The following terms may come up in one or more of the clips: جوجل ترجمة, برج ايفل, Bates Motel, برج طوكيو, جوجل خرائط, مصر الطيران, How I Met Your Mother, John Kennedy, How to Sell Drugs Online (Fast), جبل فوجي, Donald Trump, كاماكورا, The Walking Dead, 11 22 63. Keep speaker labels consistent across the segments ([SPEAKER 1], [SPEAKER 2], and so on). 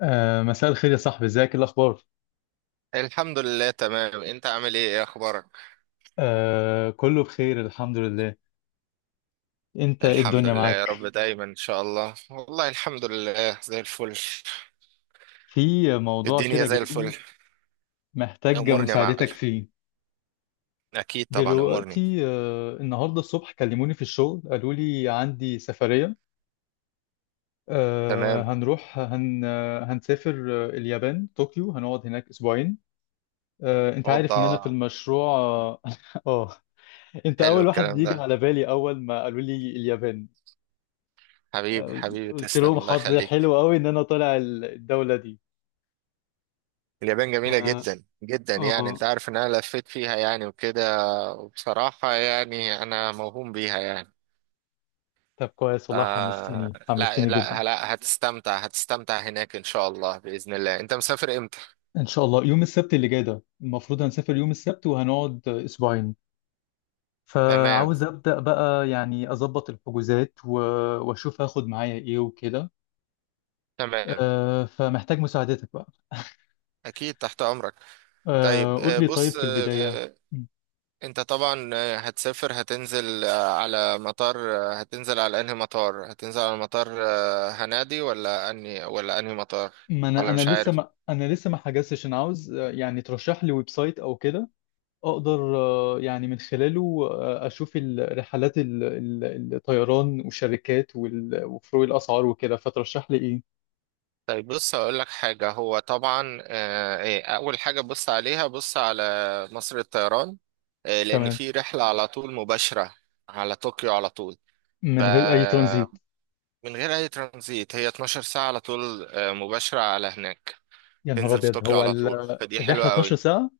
[SPEAKER 1] مساء الخير يا صاحبي، ازيك؟ إيه الاخبار؟
[SPEAKER 2] الحمد لله، تمام. انت عامل ايه اخبارك؟
[SPEAKER 1] كله بخير الحمد لله. انت إيه
[SPEAKER 2] الحمد
[SPEAKER 1] الدنيا
[SPEAKER 2] لله يا رب
[SPEAKER 1] معاك؟
[SPEAKER 2] دايما ان شاء الله. والله الحمد لله زي الفل.
[SPEAKER 1] في موضوع
[SPEAKER 2] الدنيا
[SPEAKER 1] كده
[SPEAKER 2] زي الفل.
[SPEAKER 1] جالي محتاج
[SPEAKER 2] امورني يا معلم.
[SPEAKER 1] مساعدتك فيه.
[SPEAKER 2] اكيد طبعا امورني.
[SPEAKER 1] دلوقتي النهارده الصبح كلموني في الشغل قالوا لي عندي سفرية.
[SPEAKER 2] تمام.
[SPEAKER 1] هنروح هن آه، هنسافر اليابان طوكيو، هنقعد هناك اسبوعين. انت عارف
[SPEAKER 2] اوضه.
[SPEAKER 1] ان انا في المشروع آه، انت
[SPEAKER 2] حلو
[SPEAKER 1] اول واحد
[SPEAKER 2] الكلام
[SPEAKER 1] يجي
[SPEAKER 2] ده.
[SPEAKER 1] على بالي اول ما قالوا لي اليابان.
[SPEAKER 2] حبيبي حبيبي،
[SPEAKER 1] قلت لهم
[SPEAKER 2] تسلم، الله
[SPEAKER 1] حظي
[SPEAKER 2] يخليك.
[SPEAKER 1] حلو قوي ان انا طالع الدولة دي.
[SPEAKER 2] اليابان جميله
[SPEAKER 1] اه
[SPEAKER 2] جدا جدا، يعني انت
[SPEAKER 1] آه.
[SPEAKER 2] عارف ان انا لفيت فيها يعني وكده. وبصراحه يعني انا موهوم بيها يعني.
[SPEAKER 1] طب كويس والله،
[SPEAKER 2] آه،
[SPEAKER 1] حمستني
[SPEAKER 2] لا
[SPEAKER 1] حمستني جدا.
[SPEAKER 2] لا لا، هتستمتع هتستمتع هناك ان شاء الله باذن الله. انت مسافر امتى؟
[SPEAKER 1] ان شاء الله يوم السبت اللي جاي ده المفروض هنسافر يوم السبت وهنقعد اسبوعين.
[SPEAKER 2] تمام.
[SPEAKER 1] فعاوز ابدا بقى، يعني اظبط الحجوزات واشوف هاخد معايا ايه وكده.
[SPEAKER 2] تمام.
[SPEAKER 1] فمحتاج مساعدتك بقى.
[SPEAKER 2] أكيد تحت أمرك. طيب،
[SPEAKER 1] قول لي، طيب
[SPEAKER 2] بص،
[SPEAKER 1] في البداية
[SPEAKER 2] أنت طبعا هتسافر، هتنزل على مطار، هتنزل على أنهي مطار، هتنزل على مطار، هنادي ولا أنهي ولا أنهي مطار؟
[SPEAKER 1] ما انا
[SPEAKER 2] ولا
[SPEAKER 1] انا
[SPEAKER 2] مش
[SPEAKER 1] لسه
[SPEAKER 2] عارف.
[SPEAKER 1] ما انا لسه ما حجزتش، انا عاوز يعني ترشح لي ويب سايت او كده اقدر يعني من خلاله اشوف الرحلات الطيران والشركات وفروق الاسعار وكده. فترشح لي ايه؟
[SPEAKER 2] طيب بص هقول لك حاجة. هو طبعا أول حاجة بص عليها، بص على مصر الطيران. لأن
[SPEAKER 1] تمام،
[SPEAKER 2] في رحلة على طول مباشرة على طوكيو على طول،
[SPEAKER 1] من غير اي ترانزيت.
[SPEAKER 2] فمن غير أي ترانزيت. هي 12 ساعة على طول، مباشرة على هناك.
[SPEAKER 1] يا نهار
[SPEAKER 2] تنزل في
[SPEAKER 1] ابيض،
[SPEAKER 2] طوكيو
[SPEAKER 1] هو
[SPEAKER 2] على طول، فدي
[SPEAKER 1] الرحله
[SPEAKER 2] حلوة قوي.
[SPEAKER 1] 12 ساعه؟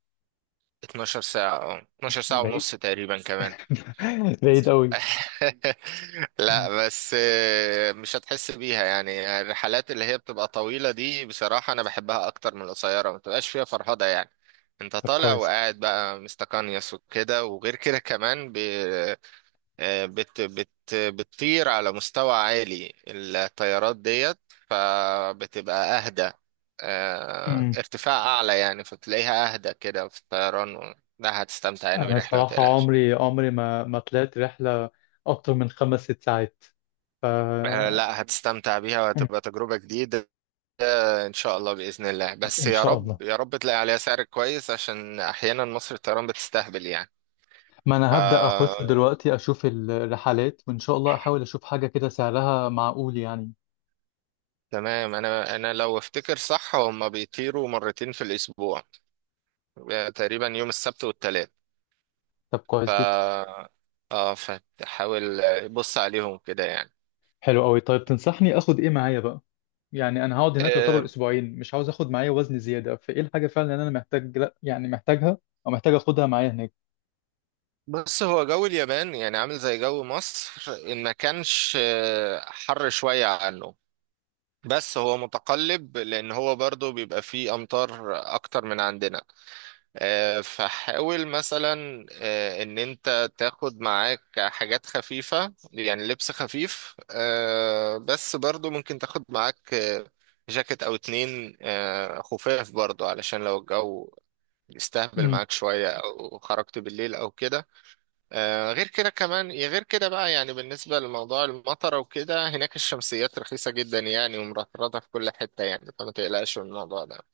[SPEAKER 2] 12 ساعة، 12 ساعة
[SPEAKER 1] بعيد.
[SPEAKER 2] ونص تقريبا كمان.
[SPEAKER 1] بعيد قوي.
[SPEAKER 2] لا بس، مش هتحس بيها. يعني الرحلات اللي هي بتبقى طويلة دي بصراحة أنا بحبها أكتر من القصيرة، ما بتبقاش فيها فرهدة يعني. أنت
[SPEAKER 1] طب
[SPEAKER 2] طالع
[SPEAKER 1] كويس.
[SPEAKER 2] وقاعد بقى مستقنيس وكده. وغير كده كمان، بت بت بتطير على مستوى عالي، الطيارات ديت. فبتبقى أهدى،
[SPEAKER 1] مم.
[SPEAKER 2] ارتفاع أعلى يعني، فتلاقيها أهدى كده في الطيران، لا هتستمتع يعني
[SPEAKER 1] انا
[SPEAKER 2] بالرحلة، ما
[SPEAKER 1] الصراحه
[SPEAKER 2] تقلقش.
[SPEAKER 1] عمري عمري ما طلعت رحله اكتر من خمس ست ساعات. ف
[SPEAKER 2] لا هتستمتع بيها،
[SPEAKER 1] مم.
[SPEAKER 2] وهتبقى تجربة جديدة. إن شاء الله بإذن الله، بس
[SPEAKER 1] ان
[SPEAKER 2] يا
[SPEAKER 1] شاء الله.
[SPEAKER 2] رب يا رب تلاقي عليها سعر كويس، عشان أحيانا مصر الطيران بتستهبل يعني.
[SPEAKER 1] ما
[SPEAKER 2] ف
[SPEAKER 1] انا هبدأ اخش دلوقتي اشوف الرحلات، وان شاء الله احاول اشوف حاجة كده سعرها معقول يعني.
[SPEAKER 2] تمام، انا لو افتكر صح هما بيطيروا مرتين في الاسبوع، تقريبا يوم السبت والثلاث.
[SPEAKER 1] طب
[SPEAKER 2] ف
[SPEAKER 1] كويس جدا.
[SPEAKER 2] اه فتحاول بص عليهم كده يعني.
[SPEAKER 1] حلو قوي. طيب تنصحني اخد ايه معايا بقى؟ يعني انا هقعد هناك يعتبر
[SPEAKER 2] آه،
[SPEAKER 1] اسبوعين، مش عاوز اخد معايا وزن زيادة، فايه الحاجة فعلا اللي انا محتاج، لا يعني محتاجها او محتاج اخدها معايا هناك؟
[SPEAKER 2] بص، هو جو اليابان يعني عامل زي جو مصر، ان ما كانش حر شوية عنه. بس هو متقلب لان هو برضو بيبقى فيه امطار اكتر من عندنا. فحاول مثلا ان انت تاخد معاك حاجات خفيفة، يعني لبس خفيف، بس برضو ممكن تاخد معاك جاكيت او اتنين خفاف، برضو علشان لو الجو يستهبل
[SPEAKER 1] امم.
[SPEAKER 2] معاك شوية أو خرجت بالليل أو كده. غير كده كمان، يا غير كده بقى يعني، بالنسبة لموضوع المطر وكده، هناك الشمسيات رخيصة جدا يعني، ومرطرطة في كل حتة يعني، فما تقلقش من الموضوع ده.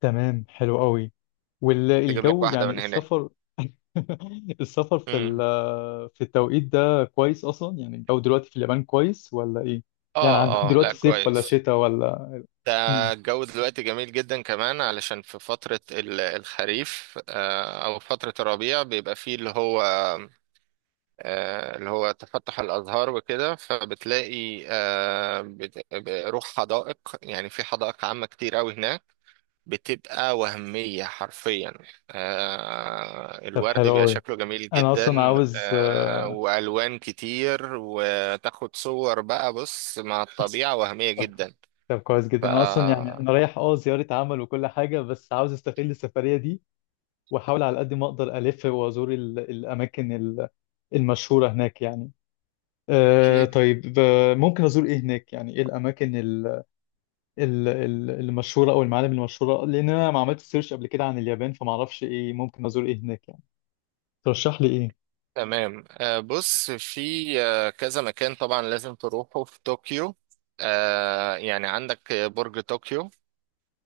[SPEAKER 1] تمام، حلو قوي.
[SPEAKER 2] تجيب لك
[SPEAKER 1] والجو يعني،
[SPEAKER 2] واحدة من
[SPEAKER 1] السفر السفر في
[SPEAKER 2] هناك.
[SPEAKER 1] في التوقيت ده كويس اصلا؟ يعني الجو دلوقتي في اليابان كويس ولا ايه؟ يعني
[SPEAKER 2] اه،
[SPEAKER 1] عندهم
[SPEAKER 2] اه، لا
[SPEAKER 1] دلوقتي صيف ولا
[SPEAKER 2] كويس.
[SPEAKER 1] شتاء ولا؟
[SPEAKER 2] ده الجو دلوقتي جميل جدا كمان، علشان في فترة الخريف، او فترة الربيع، بيبقى فيه اللي هو، تفتح الازهار وكده. فبتلاقي روح حدائق، يعني في حدائق عامة كتير قوي هناك. بتبقى وهمية حرفيا.
[SPEAKER 1] طب
[SPEAKER 2] الورد
[SPEAKER 1] حلو
[SPEAKER 2] بيبقى
[SPEAKER 1] قوي.
[SPEAKER 2] شكله جميل
[SPEAKER 1] انا اصلا
[SPEAKER 2] جدا.
[SPEAKER 1] عاوز
[SPEAKER 2] والوان كتير، وتاخد صور بقى بص مع الطبيعة، وهمية
[SPEAKER 1] طب
[SPEAKER 2] جدا.
[SPEAKER 1] طب كويس جدا. انا اصلا يعني،
[SPEAKER 2] فأكيد.
[SPEAKER 1] انا رايح زياره عمل وكل حاجه، بس عاوز استغل السفريه دي واحاول على قد ما اقدر الف وازور الاماكن المشهوره هناك يعني. أه طيب ممكن ازور ايه هناك؟ يعني ايه الاماكن المشهوره او المعالم المشهوره؟ لان انا ما عملتش سيرش قبل كده عن اليابان فما اعرفش ايه ممكن ازور ايه هناك يعني. ترشح لي ايه؟
[SPEAKER 2] تمام. بص، في كذا مكان طبعا لازم تروحه في طوكيو. يعني عندك برج طوكيو،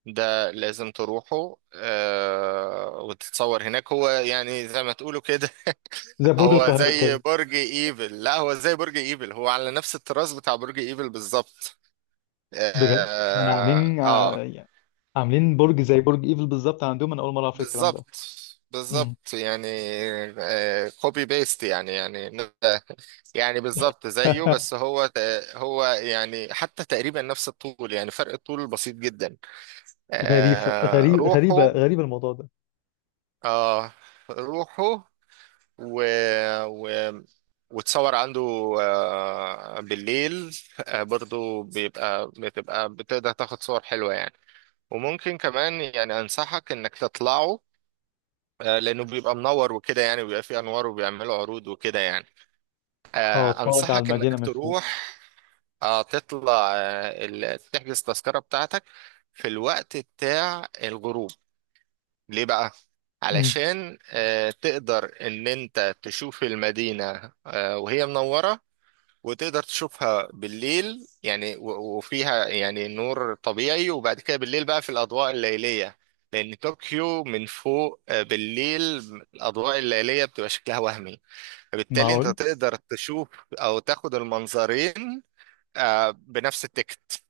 [SPEAKER 2] ده لازم تروحه، وتتصور هناك. هو يعني زي ما تقولوا كده.
[SPEAKER 1] زي برج
[SPEAKER 2] هو
[SPEAKER 1] القاهره
[SPEAKER 2] زي
[SPEAKER 1] كده؟
[SPEAKER 2] برج ايفل، لا هو زي برج ايفل. هو على نفس الطراز بتاع برج ايفل بالظبط.
[SPEAKER 1] بجد
[SPEAKER 2] اه
[SPEAKER 1] انا
[SPEAKER 2] آه،
[SPEAKER 1] عاملين
[SPEAKER 2] آه،
[SPEAKER 1] عاملين برج زي برج ايفل بالظبط عندهم؟ انا اول مره اعرف الكلام ده.
[SPEAKER 2] بالظبط.
[SPEAKER 1] امم.
[SPEAKER 2] بالظبط يعني. آه، كوبي بيست يعني بالظبط زيه. بس هو هو يعني حتى تقريبا نفس الطول، يعني فرق الطول بسيط جدا.
[SPEAKER 1] غريبه، غريب، غريبه
[SPEAKER 2] روحه
[SPEAKER 1] غريبه الموضوع ده.
[SPEAKER 2] آه روحه، و, و وتصور عنده بالليل. برضو بيبقى بتبقى بتقدر تاخد صور حلوة يعني. وممكن كمان يعني أنصحك إنك تطلعه، لأنه بيبقى منور وكده، يعني بيبقى فيه أنوار وبيعملوا عروض وكده يعني.
[SPEAKER 1] اه، اتفرج على
[SPEAKER 2] أنصحك إنك
[SPEAKER 1] المدينه من فوق.
[SPEAKER 2] تروح. اه، تطلع تحجز التذكرة بتاعتك في الوقت بتاع الغروب. ليه بقى؟
[SPEAKER 1] امم.
[SPEAKER 2] علشان تقدر ان انت تشوف المدينة وهي منورة، وتقدر تشوفها بالليل، يعني وفيها يعني نور طبيعي، وبعد كده بالليل بقى في الأضواء الليلية. لأن طوكيو من فوق بالليل، الأضواء الليلية بتبقى شكلها وهمي. فبالتالي انت
[SPEAKER 1] معقول.
[SPEAKER 2] تقدر تشوف أو تاخد المنظرين بنفس التكت.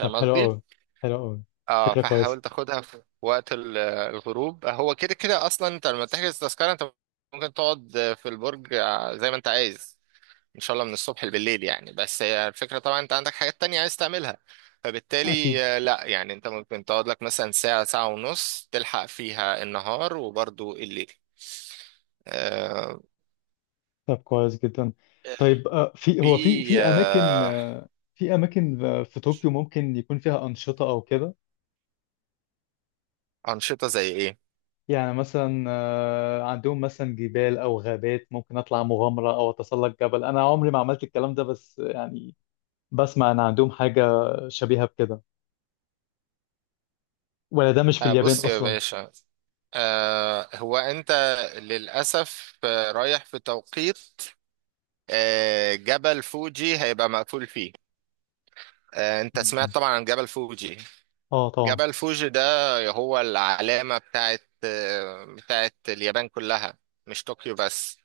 [SPEAKER 1] طب حلو
[SPEAKER 2] قصدي؟
[SPEAKER 1] قوي، حلو قوي،
[SPEAKER 2] اه،
[SPEAKER 1] فكره كويسه.
[SPEAKER 2] فحاول تاخدها في وقت الغروب. هو كده كده اصلا انت لما تحجز تذكرة، انت ممكن تقعد في البرج زي ما انت عايز، ان شاء الله من الصبح بالليل يعني. بس هي الفكرة طبعا انت عندك حاجات تانية عايز تعملها،
[SPEAKER 1] اكيد.
[SPEAKER 2] فبالتالي لا يعني انت ممكن تقعد لك مثلا ساعة ساعة ونص، تلحق فيها النهار وبرضو الليل. آه،
[SPEAKER 1] طب كويس جدا. طيب في
[SPEAKER 2] في
[SPEAKER 1] هو في في اماكن، في اماكن في طوكيو ممكن يكون فيها انشطه او كده؟
[SPEAKER 2] أنشطة زي ايه؟
[SPEAKER 1] يعني مثلا عندهم مثلا جبال او غابات ممكن اطلع مغامره او اتسلق جبل؟ انا عمري ما عملت الكلام ده بس يعني بسمع ان عندهم حاجه شبيهه بكده، ولا ده مش في اليابان
[SPEAKER 2] بص يا
[SPEAKER 1] اصلا؟
[SPEAKER 2] باشا، هو انت للاسف رايح في توقيت جبل فوجي هيبقى مقفول فيه. انت
[SPEAKER 1] مم.
[SPEAKER 2] سمعت طبعا عن جبل فوجي.
[SPEAKER 1] اه طبعا.
[SPEAKER 2] جبل فوجي ده هو العلامة بتاعت اليابان كلها، مش طوكيو بس.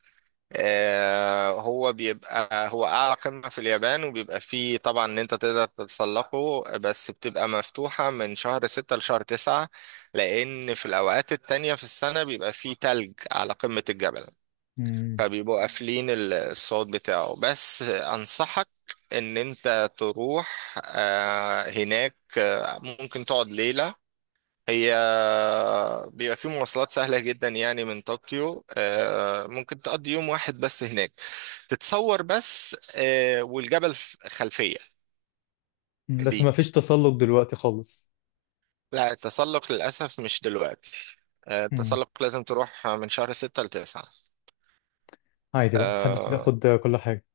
[SPEAKER 2] هو أعلى قمة في اليابان، وبيبقى فيه طبعا إن أنت تقدر تتسلقه، بس بتبقى مفتوحة من شهر ستة لشهر تسعة. لأن في الأوقات التانية في السنة بيبقى فيه تلج على قمة الجبل،
[SPEAKER 1] مم.
[SPEAKER 2] فبيبقوا قافلين الصوت بتاعه. بس أنصحك إن أنت تروح هناك، ممكن تقعد ليلة. هي بيبقى في مواصلات سهلة جدا يعني من طوكيو، ممكن تقضي يوم واحد بس هناك، تتصور بس والجبل خلفية
[SPEAKER 1] مم، بس ما
[SPEAKER 2] ليك.
[SPEAKER 1] فيش تسلق دلوقتي خالص؟
[SPEAKER 2] لا التسلق للأسف مش دلوقتي،
[SPEAKER 1] مم.
[SPEAKER 2] التسلق لازم تروح من شهر ستة لتسعة.
[SPEAKER 1] عادي بقى، محدش
[SPEAKER 2] آه،
[SPEAKER 1] بياخد كل حاجه.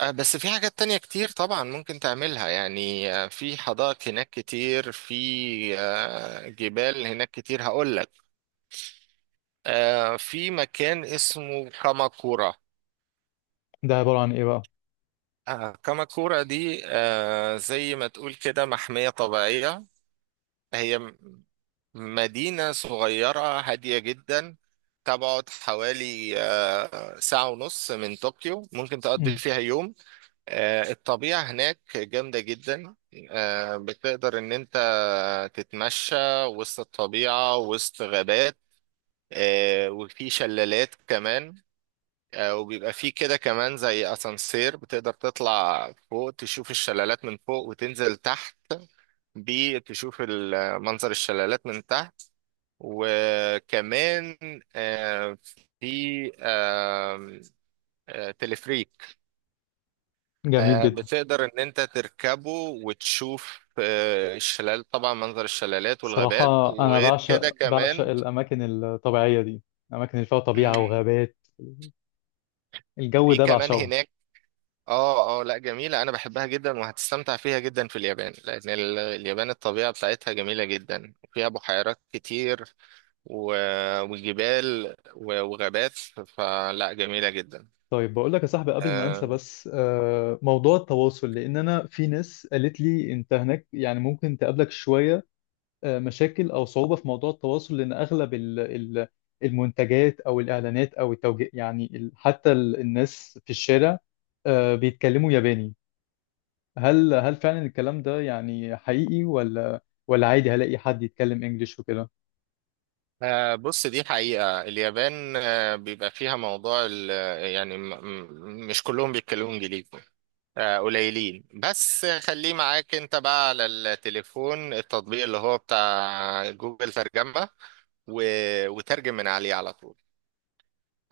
[SPEAKER 2] بس في حاجات تانية كتير طبعا ممكن تعملها يعني. في حدائق هناك كتير، في جبال هناك كتير. هقول لك في مكان اسمه كاماكورا.
[SPEAKER 1] ده عباره عن ايه بقى؟
[SPEAKER 2] كاماكورا دي زي ما تقول كده محمية طبيعية. هي مدينة صغيرة هادية جدا، تبعد حوالي ساعة ونص من طوكيو. ممكن تقضي
[SPEAKER 1] مم.
[SPEAKER 2] فيها يوم. الطبيعة هناك جامدة جدا. بتقدر إن أنت تتمشى وسط الطبيعة، وسط غابات. وفي شلالات كمان. وبيبقى فيه كده كمان زي اسانسير، بتقدر تطلع فوق تشوف الشلالات من فوق، وتنزل تحت بيه تشوف منظر الشلالات من تحت. وكمان آه، في تلفريك.
[SPEAKER 1] جميل جدا.
[SPEAKER 2] بتقدر ان انت تركبه، وتشوف الشلال طبعا، منظر الشلالات
[SPEAKER 1] صراحه
[SPEAKER 2] والغابات
[SPEAKER 1] انا
[SPEAKER 2] وغير كده
[SPEAKER 1] بعشق، بعشق
[SPEAKER 2] كمان.
[SPEAKER 1] الاماكن الطبيعيه دي، الاماكن اللي فيها طبيعه
[SPEAKER 2] مم،
[SPEAKER 1] وغابات. الجو
[SPEAKER 2] في
[SPEAKER 1] ده
[SPEAKER 2] كمان
[SPEAKER 1] بعشقه.
[SPEAKER 2] هناك. اه، اه، لا جميلة. انا بحبها جدا، وهتستمتع فيها جدا في اليابان، لان اليابان الطبيعة بتاعتها جميلة جدا، وفيها بحيرات كتير، و... وجبال، وغابات، فلا جميلة جدا.
[SPEAKER 1] طيب بقول لك يا صاحبي قبل ما انسى
[SPEAKER 2] آه
[SPEAKER 1] بس، موضوع التواصل، لان انا في ناس قالت لي انت هناك يعني ممكن تقابلك شويه مشاكل او صعوبه في موضوع التواصل، لان اغلب المنتجات او الاعلانات او التوجيه يعني حتى الناس في الشارع بيتكلموا ياباني. هل فعلا الكلام ده يعني حقيقي، ولا ولا عادي هلاقي حد يتكلم انجليش وكده؟
[SPEAKER 2] بص دي حقيقة اليابان، بيبقى فيها موضوع يعني مش كلهم بيتكلموا انجليزي. قليلين، بس خليه معاك انت بقى على التليفون التطبيق اللي هو بتاع جوجل ترجمة، و... وترجم من عليه على طول.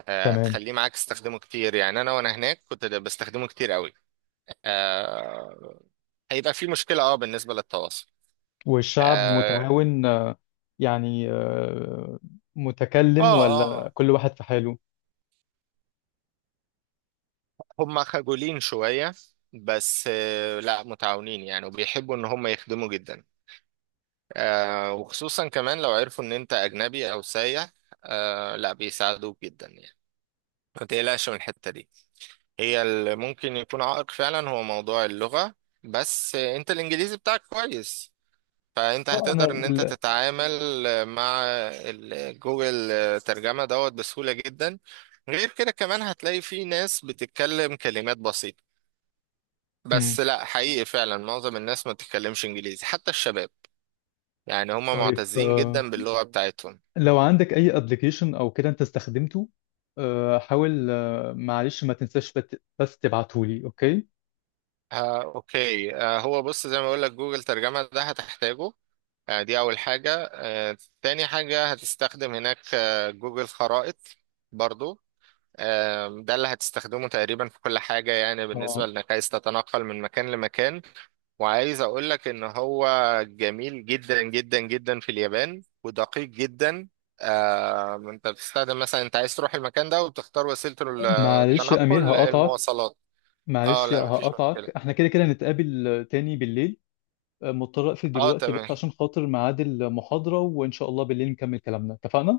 [SPEAKER 1] تمام.
[SPEAKER 2] تخليه معاك تستخدمه كتير يعني. انا وانا هناك كنت بستخدمه كتير قوي. آه، هيبقى في مشكلة بالنسبة للتواصل.
[SPEAKER 1] والشعب
[SPEAKER 2] اه،
[SPEAKER 1] متعاون يعني
[SPEAKER 2] اه،
[SPEAKER 1] متكلم ولا
[SPEAKER 2] آه،
[SPEAKER 1] كل واحد في حاله؟
[SPEAKER 2] هم خجولين شوية. بس لا متعاونين يعني، وبيحبوا ان هم يخدموا جدا. وخصوصا كمان لو عرفوا ان انت اجنبي او سايح، لا بيساعدوك جدا يعني. ما تقلقش من الحتة دي. هي اللي ممكن يكون عائق فعلا هو موضوع اللغة. بس انت الانجليزي بتاعك كويس، فانت
[SPEAKER 1] اه انا
[SPEAKER 2] هتقدر ان انت تتعامل مع جوجل ترجمة دوت بسهولة جدا. غير كده كمان هتلاقي في ناس بتتكلم كلمات بسيطة.
[SPEAKER 1] مم.
[SPEAKER 2] بس لا حقيقي فعلا معظم الناس ما بتتكلمش انجليزي حتى الشباب، يعني هم
[SPEAKER 1] طيب
[SPEAKER 2] معتزين جدا باللغة بتاعتهم.
[SPEAKER 1] لو عندك اي ابلكيشن او كده انت استخدمته، حاول معلش ما تنساش بس تبعته لي، اوكي؟
[SPEAKER 2] آه، اوكي. آه، هو بص زي ما بقول لك جوجل ترجمة ده هتحتاجه. آه، دي اول حاجة. آه، تاني حاجة هتستخدم هناك آه جوجل خرائط برضو. آم، ده اللي هتستخدمه تقريبا في كل حاجة، يعني بالنسبة
[SPEAKER 1] اه.
[SPEAKER 2] لانك عايز تتنقل من مكان لمكان. وعايز اقولك ان هو جميل جدا جدا جدا في اليابان ودقيق جدا. آم، انت بتستخدم مثلا انت عايز تروح المكان ده وبتختار وسيلة
[SPEAKER 1] معلش يا امير
[SPEAKER 2] التنقل
[SPEAKER 1] هقطعك،
[SPEAKER 2] المواصلات. اه،
[SPEAKER 1] معلش
[SPEAKER 2] لا مفيش
[SPEAKER 1] هقطعك،
[SPEAKER 2] مشكلة.
[SPEAKER 1] احنا كده كده نتقابل تاني بالليل، مضطر اقفل
[SPEAKER 2] اه
[SPEAKER 1] دلوقتي بس
[SPEAKER 2] تمام،
[SPEAKER 1] عشان خاطر ميعاد المحاضرة، وان شاء الله بالليل نكمل كلامنا، اتفقنا؟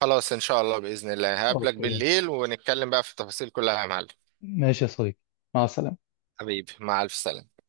[SPEAKER 2] خلاص ان شاء الله بإذن الله هقابلك
[SPEAKER 1] اوكي.
[SPEAKER 2] بالليل، ونتكلم بقى في التفاصيل كلها يا معلم.
[SPEAKER 1] ماشي يا صديقي، مع السلامة.
[SPEAKER 2] حبيبي مع الف سلامة.